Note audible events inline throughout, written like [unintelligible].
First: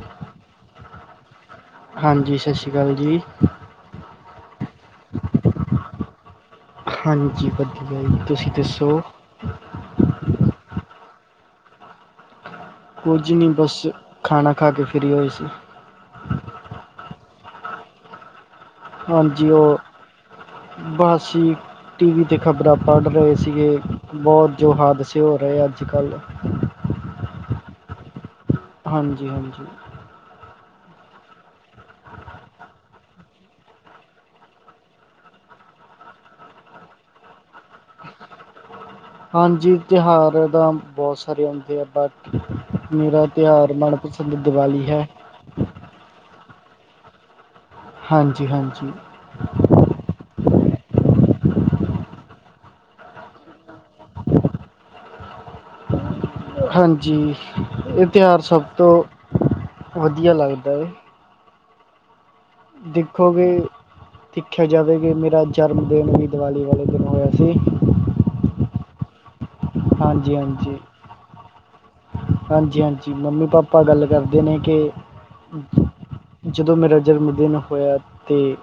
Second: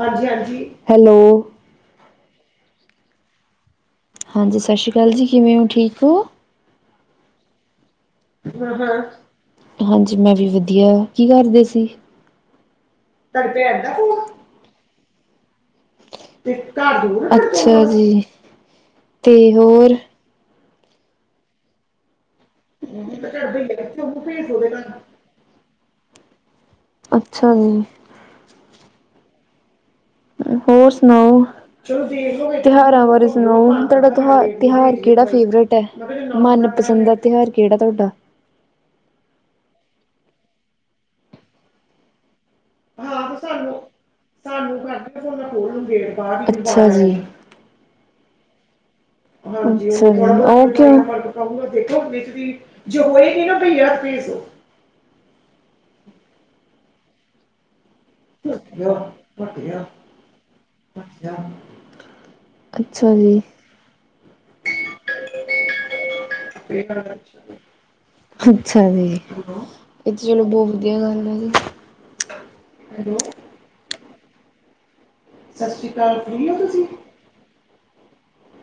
ਹਾਂਜੀ ਹਾਂਜੀ ਹੈਲੋ। ਹਾਂਜੀ ਸਤਿ ਸ਼੍ਰੀ ਅਕਾਲ ਜੀ। ਹਾਂਜੀ, ਸਤਿ ਸ਼੍ਰੀ ਅਕਾਲ ਜੀ। ਕਿਵੇਂ ਹੋ ਠੀਕ ਹੋ? ਹਾਂਜੀ, ਵਧੀਆ ਜੀ। ਤੁਸੀਂ ਹਾਂ ਹਾਂ, ਦੱਸੋ ਹਾਂਜੀ, ਮੈਂ ਵੀ ਵਧੀਆ। ਕੀ ਕਰਦੇ ਸੀ? ਕੁਝ ਨ੍ਹੀਂ ਬਸ ਖਾਣਾ ਖਾ ਕੇ ਫਰੀ ਹੋਏ ਸੀ। [inaudible] ਅੱਛਾ ਜੀ। ਤੇ ਹਾਂਜੀ ਓ, ਹੋਰ ਬਸ ਜੀ। ਟੀ ਵੀ ਤੇ ਖ਼ਬਰਾਂ ਪੜ੍ਹ ਰਹੇ ਸੀਗੇ, ਬਹੁਤ ਜੋ ਹਾਦਸੇ ਹੋ ਰਹੇ ਅੱਜ ਕੱਲ੍ਹ। ਅੱਛਾ ਜੀ। ਹਾਂਜੀ ਹਾਂਜੀ। ਹੋਰ ਸੁਣਾਓ। [inaudible] [unintelligible] ਤਿਉਹਾਰਾਂ ਬਾਰੇ ਸੁਣਾਓ ਤੁਹਾਡਾ ਤਿਉਹ ਤਿਉਹਾਰ ਕਿਹੜਾ ਫੇਵਰਟ ਐ? ਮਨਪਸੰਦ ਦਾ ਤਿਉਹਾਰ ਕਿਹੜਾ ਤੁਹਾਡਾ। ਹਾਂਜੀ, ਤਿਉਹਾਰ ਤਾਂ ਬਹੁਤ ਸਾਰੇ ਹੁੰਂਦੇ ਆ ਬਟ ਮੇਰਾ ਤਿਉਹਾਰ ਮਨਪਸੰਦ ਦੀਵਾਲੀ ਹੈ। [inaudible] ਅੱਛਾ ਜੀ। ਹਾਂਜੀ ਹਾਂਜੀ। [inaudible] ਹਾਂਜੀ ਸਹੀ ਐ, ਓਹ ਕਿਉ? ਜੋ ਹੋਏਗੀ ਨਾ ਬਈ ਯਾਰ ਫੀਸ ਹਾਂਜੀ ਇਹ ਤਿਉਹਾਰ ਸਭ ਤੋਂ ਵਧੀਆ ਲੱਗਦਾ ਐ। [unintelligible] ਜੀ ਦੇਖੋਗੇ। ਦੇਖਿਆ ਜਾਵੇ ਵੀ, ਮੇਰਾ ਜਨਮ ਦਿਨ ਵੀ ਦੀਵਾਲੀ ਵਾਲੇ ਦਿਨ ਹੋਇਆ ਸੀ। ਅੱਛਾ ਜੀ, ਇਹ ਤੇ ਹਾਂਜੀ ਚਲੋ ਬਹੁਤ ਹਾਂਜੀ ਵਧੀਆ ਗੱਲ ਆ ਜੀ। ਹਾਂਜੀ, ਹਾਂਜੀ ਮੰਮੀ, ਪਾਪਾ ਗੱਲ ਕਰਦੇ ਨੇਂ ਕਿ ਜਦੋਂ ਮੇਰਾ ਜਨਮ ਦਿਨ ਹੋਇਆ ਤੇ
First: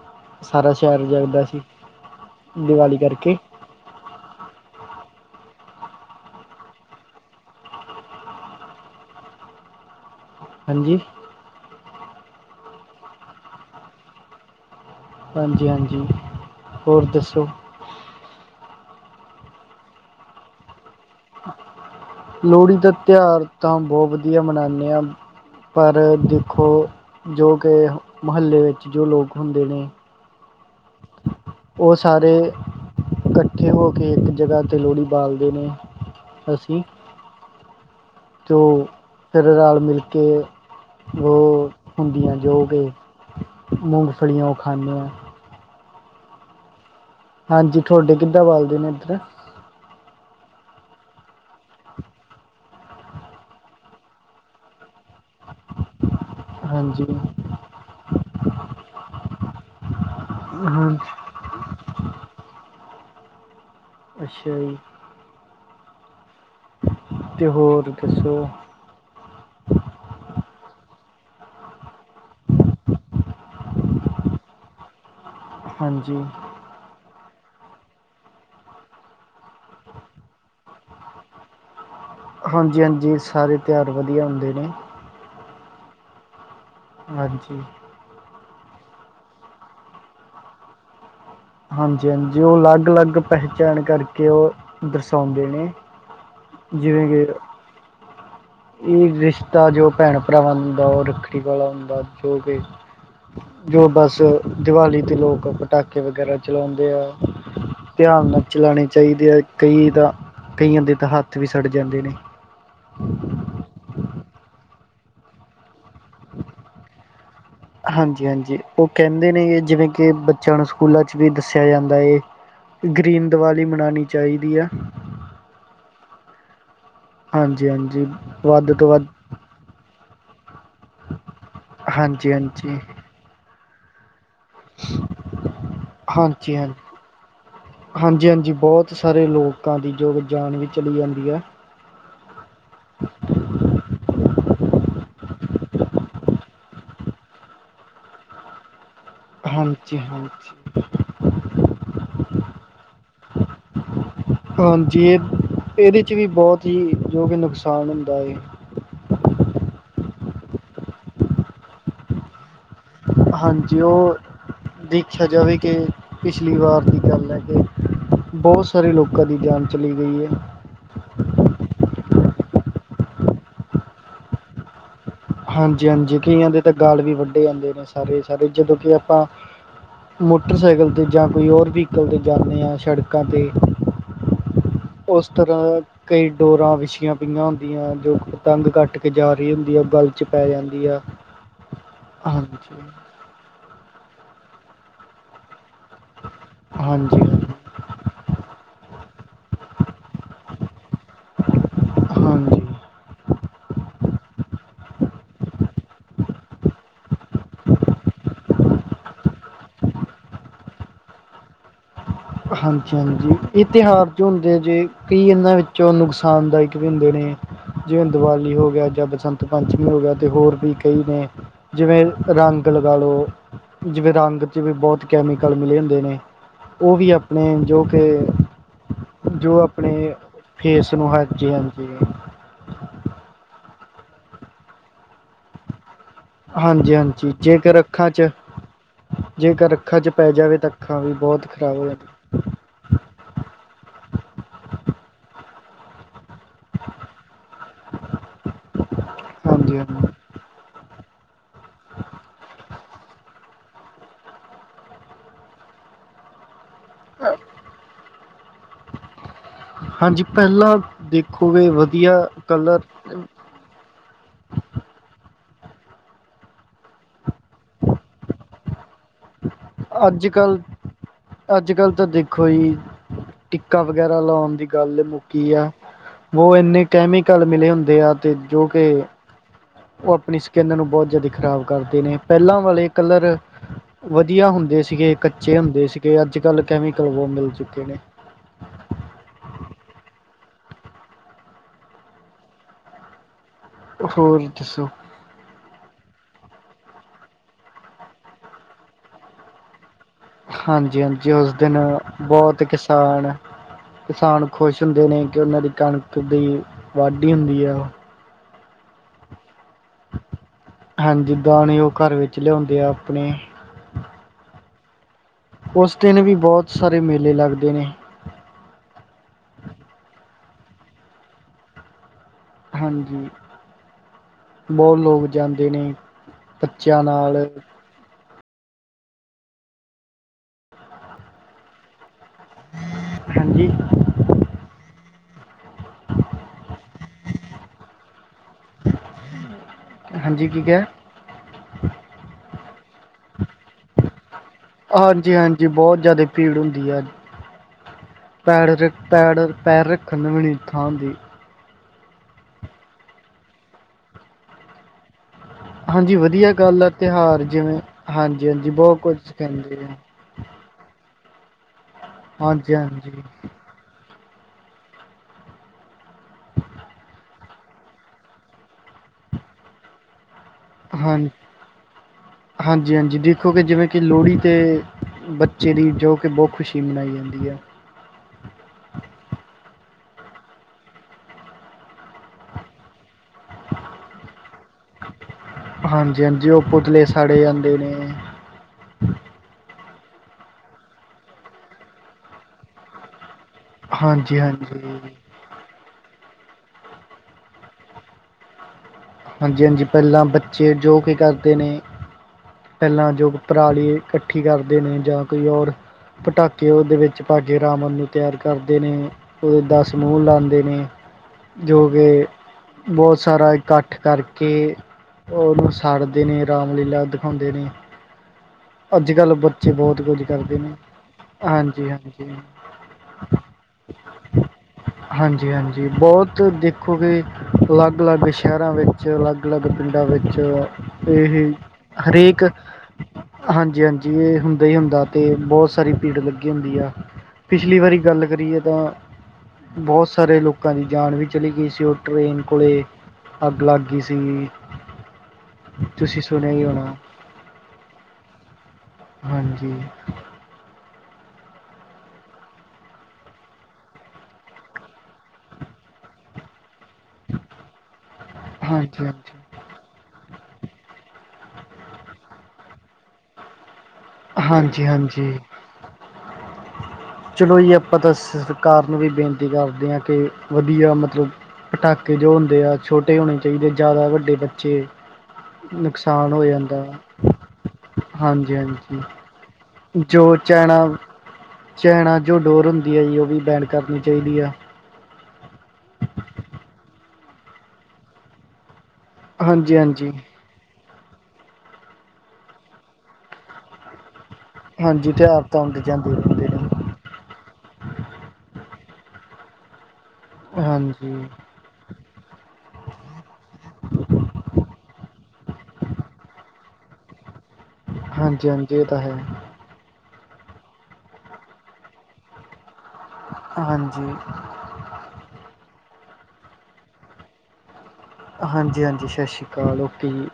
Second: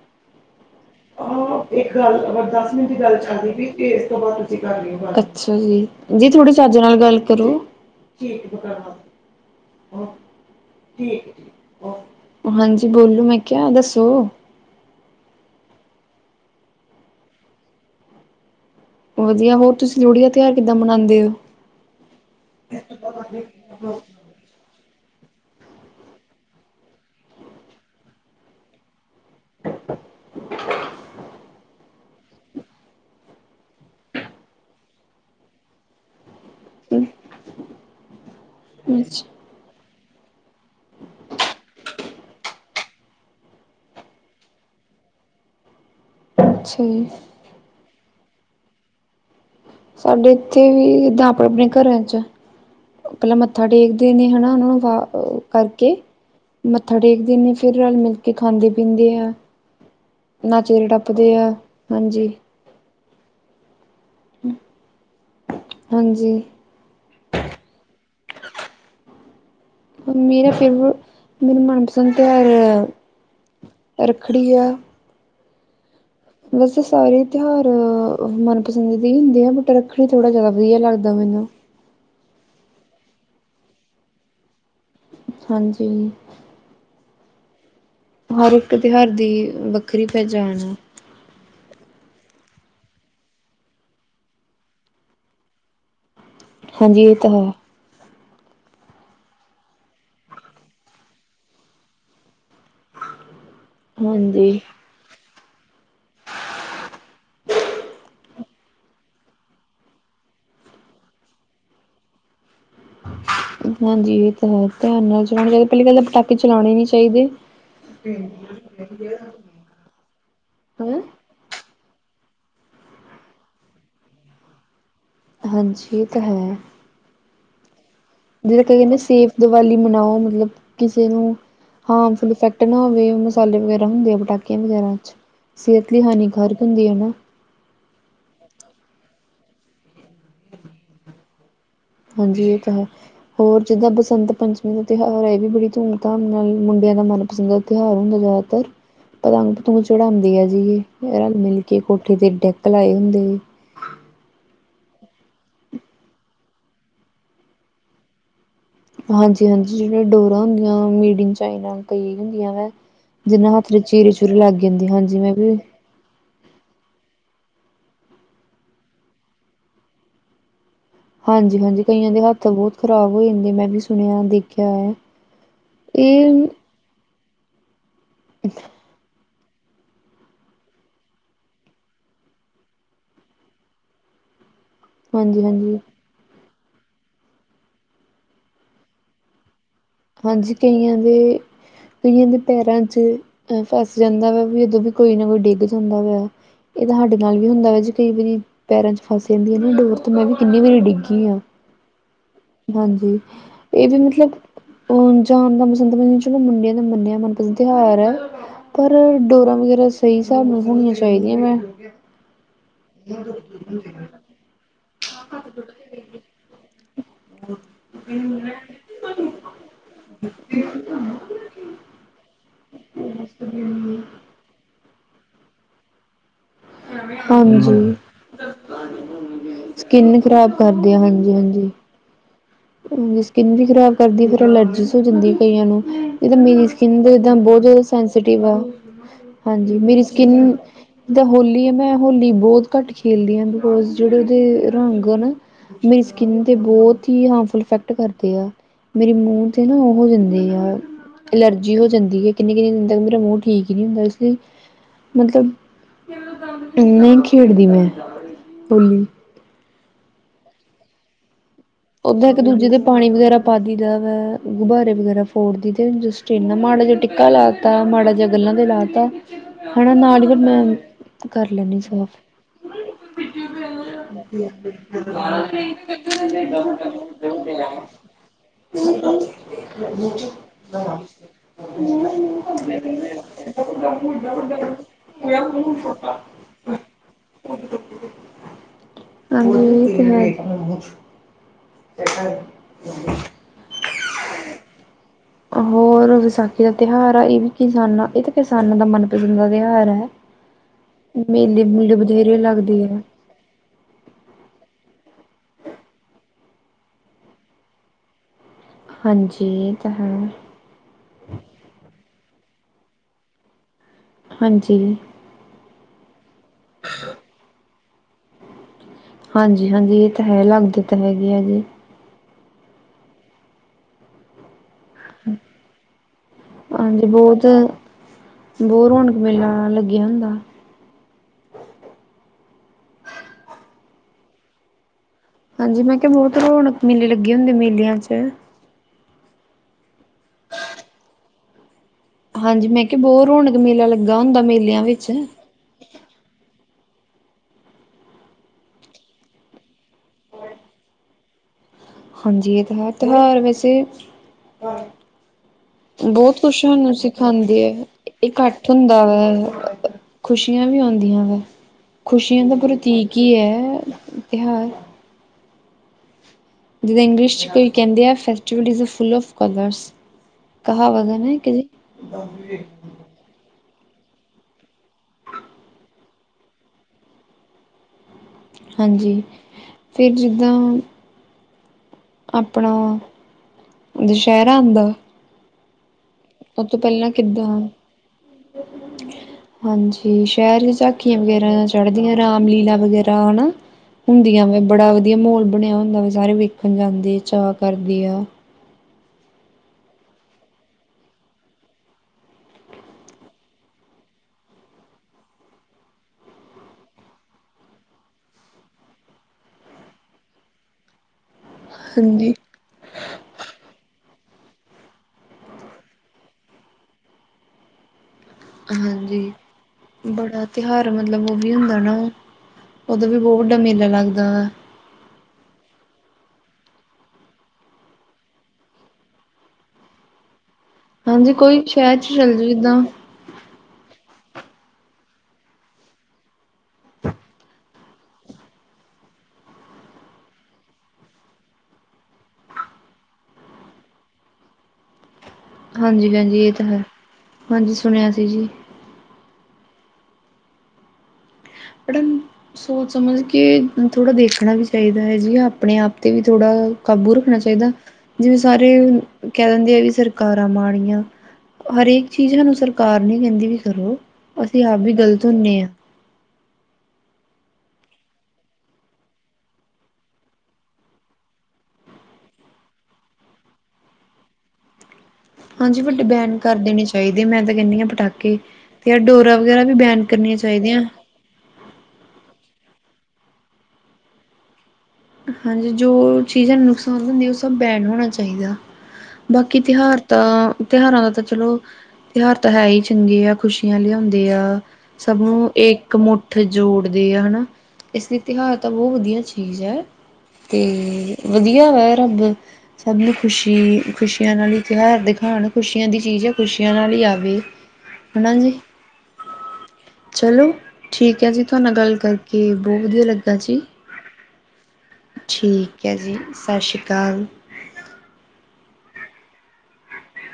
ਸਾਰਾ ਸ਼ਹਿਰ ਜਗਦਾ ਸੀ ਹਹ ਇੱਕ ਗੱਲ ਅਗਰ ਦਸ ਮਿੰਟ ਦੀਵਾਲੀ ਦੀ ਗੱਲ ਕਰਕੇ ਛਾਦੀ ਪਈ ਤੇ [inaudible] ਅੱਛਾ ਜੀ। ਜੀ ਥੋੜੇ ਚੱਜ ਨਾਲ ਗੱਲ ਕਰੋ। [unintelligible] [inaudible] [unintelligible] ਹਾਂਜੀ, ਬੋਲੋ ਮੈਂ ਕਿਆ ਦੱਸੋ। ਹਾਂਜੀ ਹਾਂਜੀ ਹੋਰ ਦੱਸੋ। ਵਧੀਆ ਹੋਰ ਤੁਸੀਂ ਲੋਹੜੀ ਦਾ ਤਿਉਹਾਰ ਕਿੱਦਾਂ ਮਨਾਂਦੇ ਓ। ਲੋਹੜੀ ਦਾ ਤਿਉਹਾਰ ਤਾਂ ਬਹੁਤ ਵਧੀਆ ਮਨਾਣੇ ਆਂ। ਪਰ ਦੇਖੋ ਜੋ ਕਿ ਮੁਹੱਲੇ ਵਿੱਚ ਜੋ ਲੋਕ ਹੁੰਦੇ ਨੇਂ ਉਹ ਸਾਰੇ ਇਕੱਠੇ ਹੋ ਕੇ ਇੱਕ ਜਗ੍ਹਾ ਤੇ ਲੋਹੜੀ ਬਾਲਦੇ ਨੇਂ। ਅਸੀਂ ਤੋ ਅੱਛਾ, ਫਿਰ ਰਲ ਮਿਲ ਕੇ ਉਹ ਹੁੰਦੀਆਂ ਜੋ ਕਿ ਮੂੰਗਫਲੀਆਂ ਉਹ ਖਾਂਣੇ ਆਂ। [unintelligible] ਅੱਛਾ ਜੀ। ਹਾਂਜੀ ਤੁਹਾਡੇ ਕਿੱਦਾਂ ਬੋਲਦੇ ਨੇਂ ਓਧੱਰ। ਸਾਡੇ ਇੱਥੇ ਵੀ ਏਦਾਂ ਦਾਪਕ ਆਪਣੇ ਘਰਿਆਂ ਚ ਅੱਗੇ ਮੱਥਾ ਟੇਕਦੇ ਨੇ ਹਨਾ ਉਹਨਾਂ ਨੂੰ ਵ ਕਰਕੇ ਮੱਥਾ ਹਾਂਜੀ ਟੇਕਦੇ ਨਹੀਂ ਫਿਰ ਰਲ ਮਿਲ ਕੇ ਖਾਂਦੇ ਪੀਂਦੇ ਆ। ਨਾਚੇ ਦੇ ਹਾਂ ਟੱਪਦੇ ਆ ਹਾਂਜੀ। ਅੱਛਾ ਜੀ। ਹਾਂਜੀ। ਤੇ ਹੋਰ ਦੱਸੋ। ਮੇਰਾ ਫੇਵਰ, ਮੇਰਾ ਮਨਪਸੰਦ ਤਿਉਹਾਰ, ਰੱਖੜੀ ਆ। ਹਾਂਜੀ। ਵੈਸੇ ਸਾਰੇ ਤਿਉਹਾਰ ਮਨਪਸੰਦ ਦੇ ਹੀ ਹੁੰਦੇ ਆ, ਬਟ ਰੱਖੜ ਥੋੜ੍ਹਾ ਜ਼ਿਆਦਾ ਵਧੀਆ ਲੱਗਦਾ ਮੈਨੂੰ। ਹਾਂਜੀ ਹਾਂਜੀ, ਸਾਰੇ ਤਿਉਹਾਰ ਵਧੀਆ ਹੁੰਦੇ ਨੇਂ। ਹਾਂਜੀ। ਹਾਂਜੀ। ਹਰ ਇੱਕ ਤਿਉਹਾਰ ਦੀ ਵੱਖਰੀ ਪਹਿਚਾਣ ਆ। ਹਾਂਜੀ ਹਾਂਜੀ ਉਹ ਅਲੱਗ ਅਲੱਗ ਪਹਿਚਾਣ ਕਰਕੇ ਉਹ ਦਰਸਾਉਂਦੇ ਨੇ। ਹਾਂਜੀ ਜਿਵੇਂ ਇਹ ਤਾਂ ਕੇ। ਹੈ। ਇਹ ਰਿਸ਼ਤਾ ਜੋ ਭੈਣ ਭਰਾਵਾਂ ਦਾ ਹੁੰਦਾ ਹੈ। ਉਹ ਰੱਖੜੀ ਵਾਲਾ ਹੁੰਦਾ ਜੋ ਕੇ। ਜੋ ਬਸ ਹਾਂਜੀ। ਦੀਵਾਲੀ ਦੇ ਲੋਕ ਪਟਾਕੇ ਵਗੈਰਾ। ਚਲਾਉਂਦੇ ਆ ਧਿਆਨ ਨਾਲ ਚਲਾਉਣੇ ਚਾਹੀਦੇ ਆ ਕਈ ਤਾਂ। ਕਈਆਂ ਦੇ ਤਾਂ ਹੱਥ ਵੀ ਸੜ ਜਾਂਦੇ ਨੇ। ਹਾਂਜੀ ਇਹ ਤਾਂ ਹੈ। ਧਿਆਨ ਨਾਲ ਚਲਾਉਣੇ ਚਾਹੀਦਾ ਹੈ। ਪਹਿਲੀ ਗੱਲ ਤਾਂ ਪਟਾਕੇ ਚਲਾਉਣੇ ਨੀ ਚਾਹੀਦੇ। ਹਾਂਜੀ ਹਾਂਜੀ ਉਹ ਕਹਿੰਦੇ ਨੇ ਜਿਵੇਂ ਕਿ ਬੱਚਿਆਂ ਨੂੰ ਹੂੰ। ਸਕੂਲਾਂ 'ਚ ਵੀ ਦੱਸਿਆ। ਦੱਸਿਆ ਜਾਂਦਾ ਹੈ। ਗਰੀਨ ਦਿਵਾਲੀ ਮਨਾਉਣੀ ਚਾਹੀਦੀ ਆ। ਹਾਂਜੀ ਇਹ ਤਾਂ ਹੈ। ਹਾਂਜੀ ਹਾਂਜੀ। ਜਿਹੜੇ ਵੱਧ ਤੋਂ ਕਹੀ ਵੱਧ ਸੇਫ ਦੀਵਾਲੀ ਮਨਾਓ ਮਤਲਬ ਕਿਸੇ ਨੂੰ। ਹਾਂ ਫਿਰ ਹਾਂਜੀ ਇਫੈਕਟ ਨਾ ਹਾਂਜੀ ਹੋਵੇ ਉਹਨੂੰ। ਮਸਾਲੇ ਵਗੈਰਾ ਹੁੰਦੇ ਆ ਪਟਾਕੀਆਂ ਵਗੈਰਾ 'ਚ ਸਿਹਤ ਲਈ ਹਾਂਜੀ ਹਾਨੀਕਾਰਕ ਹਾਂ ਹੁੰਦੀ ਹੈ ਨਾ। ਹਾਂਜੀ ਹਾਂਜੀ ਬਹੁਤ ਸਾਰੇ ਲੋਕਾਂ ਦੀ ਜੋ ਕਿ ਜਾਨ ਵੀ ਚਲੀ ਜਾਂਦੀ ਹੈ। ਹਾਂਜੀ ਇਹ ਤਾਂ ਹੈ ਹੋਰ ਜਿੱਦਾਂ ਬਸੰਤ ਪੰਚ ਦਾ ਤਿਉਹਾਰ ਹੈ ਇਹ ਵੀ ਬੜੀ ਧੂਮ ਧਾਮ ਨਾਲ ਮੁੰਡਿਆਂ ਦਾ ਮਨਪਸੰਦ ਦਾ ਤਿਉਹਾਰ ਹੁੰਦਾ ਜ਼ਿਆਦਾਤਰ। ਪਤੰਗ ਪਤੰਗ ਹਾਂਜੀ ਚੜਾਉਂਦੇ ਹਾਂਜੀ ਆ ਜੀ ਇਹ ਰਲ ਮਿਲ ਕੇ ਕੋਠੇ ਤੇ ਡਿੱਕ ਲਾਏ ਹੁੰਦੇ। ਹਾਂਜੀ ਇਹਦੇ ਚ ਵੀ ਬਹੁਤ ਹੀ ਜੋ ਕਿ ਨੁਕਸਾਨ ਹੁੰਦਾ ਹੈ। ਹਾਂਜੀ ਹਾਂਜੀ ਜਿਹੜੀਆਂ ਡੋਰਾਂ ਹੁੰਦੀਆਂ ਮਾੜੇ ਚਾਈਨਾ ਕਈ ਹੁੰਦੀਆਂ ਨੇ। ਜਿੰਨਾ ਹੱਥ ਹਾਂਜੀ ਚ ਚੀਰੇ ਉਹ ਚੁਰੀ ਲੱਗ ਜਾਂਦੀ ਹਾਂਜੀ ਦੇਖਿਆ ਮੈਂ ਵੀ ਜਾਵੇ ਕਿ ਪਿਛਲੀ ਵਾਰ ਦੀ ਗੱਲ ਹੈ। ਕਿ ਬਹੁਤ ਸਾਰੇ ਲੋਕਾਂ ਦੀ ਜਾਨ ਚਲੀ ਗਈ ਹੈ। ਹਾਂਜੀ ਹਾਂਜੀ ਕਈਆਂ ਦੇ ਹੱਥ ਬਹੁਤ ਖ਼ਰਾਬ ਹੋ ਜਾਂਦੇ ਹੈ। ਮੈਂ ਵੀ ਸੁਣਿਆ ਦੇਖਿਆ ਹੈ। ਹਾਂਜੀ ਹਾਂਜੀ ਇਹ ਕਈਆਂ ਦੇ ਤਾਂ ਗਲ਼ ਵੀ ਵੱਢੇ ਜਾਂਦੇ ਨੇ ਸਾਰੇ ਸਾਰੇ ਜਦੋਂ ਕਿ ਆਪਾਂ। ਮੋਟਰਸਾਈਕਲ ਤੇ ਜਾਂ ਕੋਈ ਹੋਰ ਵਹੀਕਲ ਤੇ ਜਾਂਦੇ ਹਾਂ। ਸੜਕਾਂ ਤੇ। ਉਸ ਹਾਂਜੀ-ਹਾਂਜੀ, ਹਾਂਜੀ ਤਰ੍ਹਾਂ ਕਈ ਡੋਰਾਂ ਵਿੱਛੀਆਂ ਪਈਆਂ ਹੁੰਦੀਆਂ ਹੈ। ਜੋ ਪਤੰਗ ਕੱਟ ਕੇ ਜਾ ਰਹੀ ਹੁੰਦੀ ਹੈ। ਹਾਂਜੀ ਕਈਆਂ ਦੇ ਕਈਆਂ ਦੇ ਹਾਂਜੀ ਪੈਰਾਂ 'ਚ। ਅਹ ਫਸ ਜਾਂਦਾ ਵਾ ਵੀ ਉਦੋਂ ਵੀ ਕੋਈ ਨਾ ਕੋਈ ਡਿੱਗ ਜਾਂਦਾ ਵਾ ਇਹ ਤਾਂ ਸਾਡੇ ਹਾਂਜੀ ਨਾਲ ਵੀ ਹੁੰਦਾ ਵੈਸੇ। ਕਈ ਵਾਰੀ ਪੈਰਾਂ 'ਚ ਫਸ ਜਾਂਦੀ ਆ ਨਾ ਡੋਰ ਤੇ ਮੈਂ ਵੀ ਕਿੰਨੀ ਵਾਰੀ ਡਿੱਗੀ ਆਂ। ਹਾਂਜੀ ਹਾਂਜੀ ਹਾਂਜੀ ਇਹ ਵੀ ਮਤਲਬ। ਉਹ ਉਂਝ ਉਹਦਾ ਬਸੰਤ ਪੰਚਮੀ ਮੁੰਡਿਆਂ ਦਾ ਮੰਨਿਆ ਮਨਪਸੰਦ ਤਿਉਹਾਰ ਹੈ। ਪਰ ਡੋਰਾਂ ਵਗੈਰਾ ਸਹੀ ਹਿਸਾਬ ਨਾਲ ਹੋਣੀਆਂ ਚਾਹੀਦੀਆਂ ਮੈਂ। ਹਾਂਜੀ ਹਾਂਜੀ ਇਹ ਤਿਉਹਾਰ ਜੋ ਹੁੰਦੇ ਆ ਜੇ। ਕਈ ਇਹਨਾਂ ਵਿੱਚੋਂ ਨੁਕਸਾਨ ਦਾਇਕ ਵੀ ਹੁੰਦੇ ਨੇ ਜਿਵੇਂ ਦੀਵਾਲੀ ਹੋ ਗਿਆ ਹੈ। ਜਾਂ ਬਸੰਤ। ਪੰਚਮੀ ਹੋ ਗਿਆ ਤੇ ਹੋਰ ਵੀ ਕਈ ਨੇ ਜਿਵੇਂ ਰੰਗ ਲਗਾ ਲੋ। ਜਿਵੇਂ ਰੰਗ 'ਚ ਵੀ ਬਹੁਤ ਕੈਮੀਕਲ ਮਿਲੇ ਹੁੰਦੇ ਨੇ ਉਹ ਵੀ ਆਪਣੇ ਜੋ ਹਾਂਜੀ। ਕਿ। ਜੋ ਆਪਣੇ ਸਕਿੰਨ ਖਰਾਬ ਫੇਸ ਕਰਦੇ ਆ ਨੂੰ ਹਾਂਜੀ ਹਾਂਜੀ। ਸਕਿੰਨ ਵੀ ਖ਼ਰਾਬ ਕਰਦੀ, ਫਿਰ ਅਲਰਜੀ ਹੋ ਜਾਂਦੀ ਹੈ, ਕਈਆਂ ਨੂੰ। ਇਹ ਤਾਂ, ਮੇਰੀ ਹਾਂਜੀ ਸਕਿੰਨ ਹਾਂਜੀ ਏਦਾਂ ਬਹੁਤ ਜੇਕਰ ਜ਼ਿਆਦਾ ਅੱਖਾਂ 'ਚ ਸੈਂਸੀਟੀਵ ਆ। ਜੇਕਰ ਹਾਂਜੀ, ਅੱਖਾਂ ਮੇਰੀ 'ਚ ਪੈ ਸਕਿੰਨ ਜਾਵੇ ਤਾਂ ਅੱਖਾਂ ਵੀ ਜਿਦਾਂ ਬਹੁਤ ਹੋਲੀ ਹੈ, ਖ਼ਰਾਬ ਹੋ ਮੈਂ ਜਾਂਦੀ ਹੋਲੀ ਬਹੁਤ ਘੱਟ ਖੇਲਦੀ ਆ ਬਿਕੋਜ ਜਿਹੜੇ ਉਹਦੇ ਰੰਗ ਨਾ ਮੇਰੇ। ਕਹਿੰਦੇ ਬਹੁਤ ਹੀ ਹਾਮਫੁਲ ਇਫੈਕਟ ਕਰਦੇ ਆ। ਮੇਰੇ ਮੂੰਹ ਤੇ ਨਾ ਹਾਂਜੀ ਉਹ ਹੋ ਹਾਂਜੀ ਜਾਂਦੇ ਆ ਅਲਰਜੀ ਹੋ ਜਾਂਦੀ ਹੈ। ਕਿੰਨੇ ਕਿੰਨੇ ਦਿਨ ਤੱਕ ਮੇਰਾ ਮੂੰਹ ਠੀਕ। ਨਹੀਂ ਹੁੰਦਾ ਜੀ। ਮਤਲਬ ਇਹ ਨਹੀਂ ਖੇਡਦੀ ਮੈਂ। ਹੋਲੀ। ਹਾਂਜੀ ਪਹਿਲਾਂ ਦੇਖੋਗੇ। ਵਧੀਆ ਉਦਾਂ ਇੱਕ ਦੂਜੇ ਦੇ ਕਲਰ ਪਾਣੀ ਵਗੈਰਾ। ਪਾ ਦੀਈਦਾ ਵਾ ਗੁਬਾਰੇ ਵਗੈਰਾ ਫੋੜਦੀ ਦੇ ਜਿਸ ਇੰਨਾ ਮਾੜਾ ਜਿਹਾ ਟਿੱਕਾ ਲਾ ਕੇ। ਤਾ ਮਾੜਾ ਜਿਹਾ ਗੱਲਾਂ ਤੇ ਲਾ ਤਾ। ਹਨਾ ਨਾਲ ਹੀ ਫਿਰ ਅੱਜ-ਕੱਲ, ਮੈਂ ਕਰ ਲੈਂਦੀ ਅੱਜ-ਕੱਲ ਤਾਂ ਸਾਫ਼ ਦੇਖੋ ਜੀ। ਟਿੱਕਾ ਵਗੈਰਾ ਲਾਉਣ ਦੀ ਗੱਲ ਮੁੱਕੀ ਆ, ਉਹ ਇੰਨੇ ਕੈਮੀਕਲ ਮਿਲੇ ਹੁੰਦੇ ਆ, ਤੇ ਜੋ, ਕਿ ਉਹ ਆਪਣੀ ਸਕਿੰਨ ਨੂੰ ਬਹੁਤ ਜ਼ਿਆਦਾ ਖ਼ਰਾਬ ਕਰਦੇ ਨੇ। ਪਹਿਲਾਂ ਵਾਲੇ ਕਲਰ ਵਧੀਆ ਹੁੰਦੇ ਸੀਗੇ, ਕੱਚੇ ਹੁੰਦੇ ਸੀਗੇ, ਅੱਜ-ਕੱਲ੍ਹ ਕੈਮੀਕਲ ਬਹੁਤ ਮਿਲ ਚੁੱਕੇ ਨੇ। [inaudible] ਹਾਂਜੀ, ਏ, ਤੇ, ਹੋਈ। ਚ [unintelligible] ਹੋਰ, ਦੱਸੋ? ਹੋਰ, ਵਿਸਾਖੀ ਦਾ ਤਿਉਹਾਰ ਆ, ਇਹ ਵੀ ਕਿਸਾਨਾਂ, ਇਹ ਤਾਂ ਕਿਸਾਨਾਂ ਦਾ ਮਨਪਸੰਦ ਦਾ ਤਿਉਹਾਰ ਹੈ। ਹਾਂਜੀ, ਹਾਂਜੀ ਉਸ ਮੇਲੇ ਦਿਨ ਮੂਲੇ ਬਥੇਰੇ ਬਹੁਤ ਲੱਗਦੇ ਆ ਕਿਸਾਨ ਕਿਸਾਨ ਖੁਸ਼ ਹੁੰਦੇ ਨੇ ਕਿ, ਉਹਨਾਂ ਦੀ ਕਣਕ ਦੀ ਵਾਡੀ ਹੁੰਦੀ ਆ। ਹਾਂਜੀ, ਇਹ ਤਾਂ ਹੈ। ਹਾਂਜੀ, ਦਾਣੇ ਉਹ, ਘਰ ਵਿੱਚ ਲਿਆਉਂਦੇ ਆ ਆਪਣੇ। ਹਾਂਜੀ। ਉਸ ਦਿਨ ਵੀ ਬਹੁਤ ਸਾਰੇ ਮੇਲੇ ਲੱਗਦੇ ਨੇ। ਹਾਂਜੀ-ਹਾਂਜੀ ਇਹ ਤਾ ਹੈ, ਲੱਗਦੇ ਤਾਂ ਹੈਗੇ ਆ ਜੀ। ਹਾਂਜੀ। ਬਹੁਤ ਲੋਕ ਜਾਂਦੇ ਨੇ, ਬੱਚਿਆਂ ਹਾਂਜੀ ਨਾਲ। ਬਹੁਤ ਬਹੁਤ ਰੌਣਕ-ਮੇਲਾ ਲੱਗਿਆ ਹੁੰਦਾ। ਹਾਂਜੀ। ਹਾਂਜੀ, ਮੈਂ ਕਿਹਾ ਬਹੁਤ ਰੋਣਕ ਮੇਲੇ ਲੱਗੇ ਹੁੰਦੇ ਮੇਲਿਆਂ'ਚ ਹਾਂਜੀ, ਕੀ ਕਿਆ? ਹਾਂਜੀ, ਮੈਂ ਕਿਹਾ ਬਹੁਤ ਰੌਣਕ-ਮੇਲਾ ਲੱਗਾ ਹੁੰਦਾ ਮੇਲਿਆਂ ਵਿੱਚ ਹਾਂਜੀ, ਹਾਂਜੀ ਬਹੁਤ ਜ਼ਿਆਦੇ ਭੀੜ ਹੁੰਦੀ ਹੈ। ਪੈੜ, ਰੱਖ, ਪੈੜ, ਪੈਰ ਰੱਖਣ ਨੂੰ ਵੀ ਨੀ ਥਾਂ ਹੁੰਦੀ। ਹਾਂਜੀ, ਇਹ ਤਾਂ ਹੈ, ਤਿਉਹਾਰ ਵੈਸੇ ਹਾਂਜੀ ਬਹੁਤ ਵਧੀਆ ਕੁਛ ਗੱਲ ਆ ਸਾਨੂੰ ਤਿਉਹਾਰ ਸਿਖਾਉਂਦੇ ਜਿਵੇਂ ਐ, ਹਾਂਜੀ ਇਕੱਠ ਹਾਂਜੀ ਬਹੁਤ ਹੁੰਦਾ ਕੁਝ ਵ ਸਿਖਾਉਂਦੇ ਆ ਖੁਸ਼ੀਆਂ ਵੀ ਆਉਂਦੀਆਂ ਵਾ, ਖੁਸ਼ੀਆਂ ਦਾ ਹਾਂਜੀ ਪ੍ਰਤੀਕ ਹਾਂਜੀ ਹੀ ਹੈ। ਤਿਉਹਾਰ ਜਿਦਾ ਇੰਗਲਿਸ਼'ਚ ਕੋਈ ਕਹਿੰਦੇ ਆ, festival is the full of colours ਕਹਾਵਤ ਹੈ ਨਾ, ਇੱਕ ਜੀ ਜੀ ਹਾਂਜੀ ਦੇਖੋ ਕਿ ਜਿਵੇਂ ਕਿ, ਲੋਹੜੀ 'ਤੇ ਬੱਚੇ ਦੀ ਜੋ ਕਿ, ਬਹੁਤ ਖੁਸ਼ੀ ਮਨਾਈ ਜਾਂਦੀ ਹੈ। ਹਾਂਜੀ, ਫਿਰ ਜਿੱਦਾਂ ਆਪਣਾ, ਦੁਸ਼ਹਿਰਾ ਆਉਂਦਾ। ਹਾਂਜੀ, ਹਾਂਜੀ ਉਹ, ਤੋਂ ਪੁਤਲੇ ਪਹਿਲਾਂ ਸਾੜੇ ਕਿੱਦਾਂ ਜਾਂਦੇ ਨੇ। ਹਾਂਜੀ। ਸ਼ਹਿਰ 'ਚ ਝਾਕੀਆਂ ਵਗੈਰਾ ਚੜਦੀਆਂ, ਰਾਮਲੀਲਾ ਵਗੈਰਾ ਹਨਾ। ਹਾਂਜੀ ਹੁੰਦੀਆਂ ਵ ਬੜਾ ਹਾਂਜੀ ਵਧੀਆ ਮਾਹੌਲ ਬਣਿਆ ਹੁੰਦਾ ਵੇਚਾਰੇ ਵੇਖਣ ਜਾਂਦੇ ਆ ਚਾਅ ਕਰਦੀ ਆ। ਹਾਂਜੀ-ਹਾਂਜੀ ਪਹਿਲਾਂ ਬੱਚੇ ਜੋ ਕਿ ਕਰਦੇ ਨੇ ਪਹਿਲਾਂ ਜੋ ਪਰਾਲੀ ਕੱਠੀ ਕਰਦੇ ਨੇ ਜਾਂ ਕੋਈ ਹੋਰ ਪਟਾਕੇ ਉਹਦੇ ਵਿੱਚ ਪਾ ਕੇ ਰਾਵਣ ਨੂੰ ਤਿਆਰ ਕਰਦੇ ਨੇ। ਉਹਦੇ ਦਸ ਮੂੰਹ ਲਾਂਦੇ ਨੇ, ਜੋ ਵੇ ਹਾਂਜੀ। ਬਹੁਤ ਸਾਰਾ ਇਕੱ ਇਕੱਠ ਕਰਕੇ, ਉਹਨੂੰ ਸਾੜਦੇ ਨੇ ਰਾਮਲੀਲਾ ਦਿਖਾਉਂਦੇ ਨੇ। ਹਾਂਜੀ ਅੱਜ-ਕੱਲ ਬੱਚੇ ਬਹੁਤ ਕੁਝ ਬੜਾ ਕਰਦੇ ਨੇ, ਤਿਉਹਾਰ ਮਤਲਬ ਉਹ ਵੀ ਹੁੰਦਾ ਨਾ। ਹਾਂਜੀ-ਹਾਂਜੀ। ਉਦੋਂ ਵੀ, ਬਹੁਤ ਵੱਡਾ ਮੇਲਾ ਲੱਗਦਾ ਵਾ। ਹਾਂਜੀ, ਹਾਂਜੀ, ਬਹੁਤ ਦੇਖੋਗੇ, ਅਲੱਗ-ਅਲੱਗ ਸ਼ਹਿਰ ਤਾ ਵਿੱਚ, ਅਲੱਗ-ਅਲੱਗ ਪਿੰਡਾਂ ਵਿੱਚ, ਹਾਂਜੀ ਇਹ ਕੋਈ ਸ਼ਹਿਰ ਚ ਚੱਲ ਹਰੇਕ ਜਾਓ ਜਿੱਦਾਂ ਹਾਂਜੀ, ਹਾਂਜੀ ਇਹ ਹੁੰਦਾ ਹੀ ਹੁੰਦਾ ਤੇ, ਬਹੁਤ ਸਾਰੀ ਭੀੜ ਲੱਗੀ ਹੁੰਦੀ ਆ। ਪਿਛਲੀ ਵਾਰੀ ਗੱਲ ਕਰੀਏ ਤਾਂ ਬਹੁਤ ਸਾਰੇ ਲੋਕਾਂ ਦੀ ਜਾਣ ਵੀ ਚਲੀ ਗਈ ਸੀ, ਉਹ ਟ੍ਰੇਨ ਕੋਲੇ ਅੱਗ ਲੱਗ ਗਈ ਸੀ। ਹਾਂਜੀ, ਤੁਸੀਂ ਹਾਂਜੀ ਸੁਣਿਆ ਇਹ ਤਾ ਹੀ ਹੈ, ਹੋਣਾ ਹਾਂਜੀ, ਸੁਣਿਆ ਸੀ ਜੀ। ਹਾਂਜੀ। [unintelligible] ਸੋਚ ਸਮਝ ਕੇ ਥੋੜ੍ਹਾ ਦੇਖਣਾ ਵੀ ਚਾਹੀਦਾ ਹੈ ਜੀ ਆਪਣੇ ਆਪ ਤੇ ਵੀ ਥੋੜ੍ਹਾ ਕਾਬੂ ਰੱਖਣਾ ਚਾਹੀਦਾ ਜਿਵੇਂ ਸਾਰੇ ਹਾਂਜੀ ਹਾਂਜੀ ਕਹਦੇ ਆ ਵੀ ਸਰਕਾਰਾਂ ਮਾੜੀਆਂ ਹਰੇਕ ਚੀਜ਼ ਸਾਨੂੰ ਸਰਕਾਰ ਨੀ ਕਹਿੰਦੀ ਵੀ ਕਰੋ। ਅਸੀਂ ਆਪ ਵੀ ਗਲਤ ਹੁਣੇ ਆ। ਹ [unintelligible] ਚਲੋ ਜੀ ਆਪਾਂ ਤਾਂ ਸਰਕਾਰ ਨੂੰ ਵੀ ਬੇਨਤੀ ਕਰਦੇ ਹਾਂ ਕਿ ਵਧੀਆ ਮਤਲਬ ਪਟਾਕੇ ਜੋ ਹੁੰਦੇ ਆ ਛੋਟੇ ਹੋਣੇ ਚਾਹੀਦੇ ਜਾਦਾ ਵੱਡੇ ਬੱਚੇ ਹਾਂਜੀ ਵੱਡੇ ਨੁਕਸਾਨ ਬੈਨ ਹੋ ਕਰ ਜਾਂਦਾ ਦੇਣੇ ਚਾਹੀਦੇ ਮੈਂ ਤਾਂ ਕਹਿੰਦੀ ਹਾਂ ਪਟਾਕੇ ਹਾਂਜੀ-ਹਾਂਜੀ। ਤੇ ਡੋਰਾ ਵਗੈਰਾ ਵੀ ਬੈਨ ਜੋ ਕਰਨੀਆਂ ਚੈਣਾ, ਚਾਹੀਦੀਆਂ ਚੈਣਾ ਜੋ ਡੋਰ ਹੁੰਦੀ ਹੈ ਜੀ ਉਹ ਵੀ ਬੈਂਡ ਕਰਨੀ ਚਾਹੀਦੀ ਆ। ਹਾਂ ਜੀ ਜੋ ਚੀਜ਼ਾਂ ਨੁਕਸਾਨ ਦਿੰਦਿਆਂ ਉਹ ਸਭ ਬੈਡ ਹੋਣਾ ਚਾਹੀਦਾ। ਬਾਕੀ ਹਾਂਜੀ ਤਿਉਹਾਰ ਹਾਂਜੀ ਤਾਂ ਤਿਉਹਾਰਾਂ ਦਾ ਤਾਂ ਚਲੋ ਤਿਉਹਾਰ ਤਾਂ ਹੈ ਹੀ ਚੰਗੇ ਆ ਖੁਸ਼ੀ ਆ ਲਿਆਉਂਦੇ ਆ ਹਾਂਜੀ ਸਭ ਤਿਉਹਾਰ ਨੂੰ ਤਾਂ ਆਉਂਦੇ ਇੱਕ ਜਾਂਦੇ ਮੁੱਠ ਰਹਿੰਦੇ ਜੌ ਨੇ ਦੇ ਆ ਹਨਾ, ਇਸ ਲਈ ਤਿਉਹਾਰ ਤਾਂ ਬਹੁਤ ਵਧੀਆ ਚੀਜ਼ ਹੈ। ਹਾਂਜੀ ਤੇ ਵਧੀਆ ਹੈ ਰੱਬ ਸਭ ਨੂੰ ਖੁਸ਼ੀ ਖੁਸ਼ੀਆਂ ਨਾਲ ਹੀ ਤਿਉਹਾਰ ਦਿਖਾਉਣ ਖੁਸ਼ੀਆਂ ਦੀ ਚੀਜ਼ ਹੈ ਖੁਸ਼ੀਆਂ ਨਾਲ ਹੀ ਆਵੇ। ਹਨਾ ਹਾਂਜੀ, ਜੀ ਹਾਂਜੀ ਇਹ ਤਾਂ ਹੈ। ਚਲੋ ਠੀਕ ਹੈ ਜੀ ਤੁਹਾਡੇ ਨਾਲ ਗੱਲ ਕਰਕੇ ਬਹੁਤ ਵਧੀਆ ਲੱਗਾ ਜੀ। ਹਾਂਜੀ। ਠੀਕ ਹੈ ਜੀ ਸਸ ਸ੍ਰੀ ਕਾਲ। ਹਾਂਜੀ-ਹਾਂਜੀ ਸਸ ਸ੍ਰੀ ਕਾਲ ਓਕੇ ਜੀ।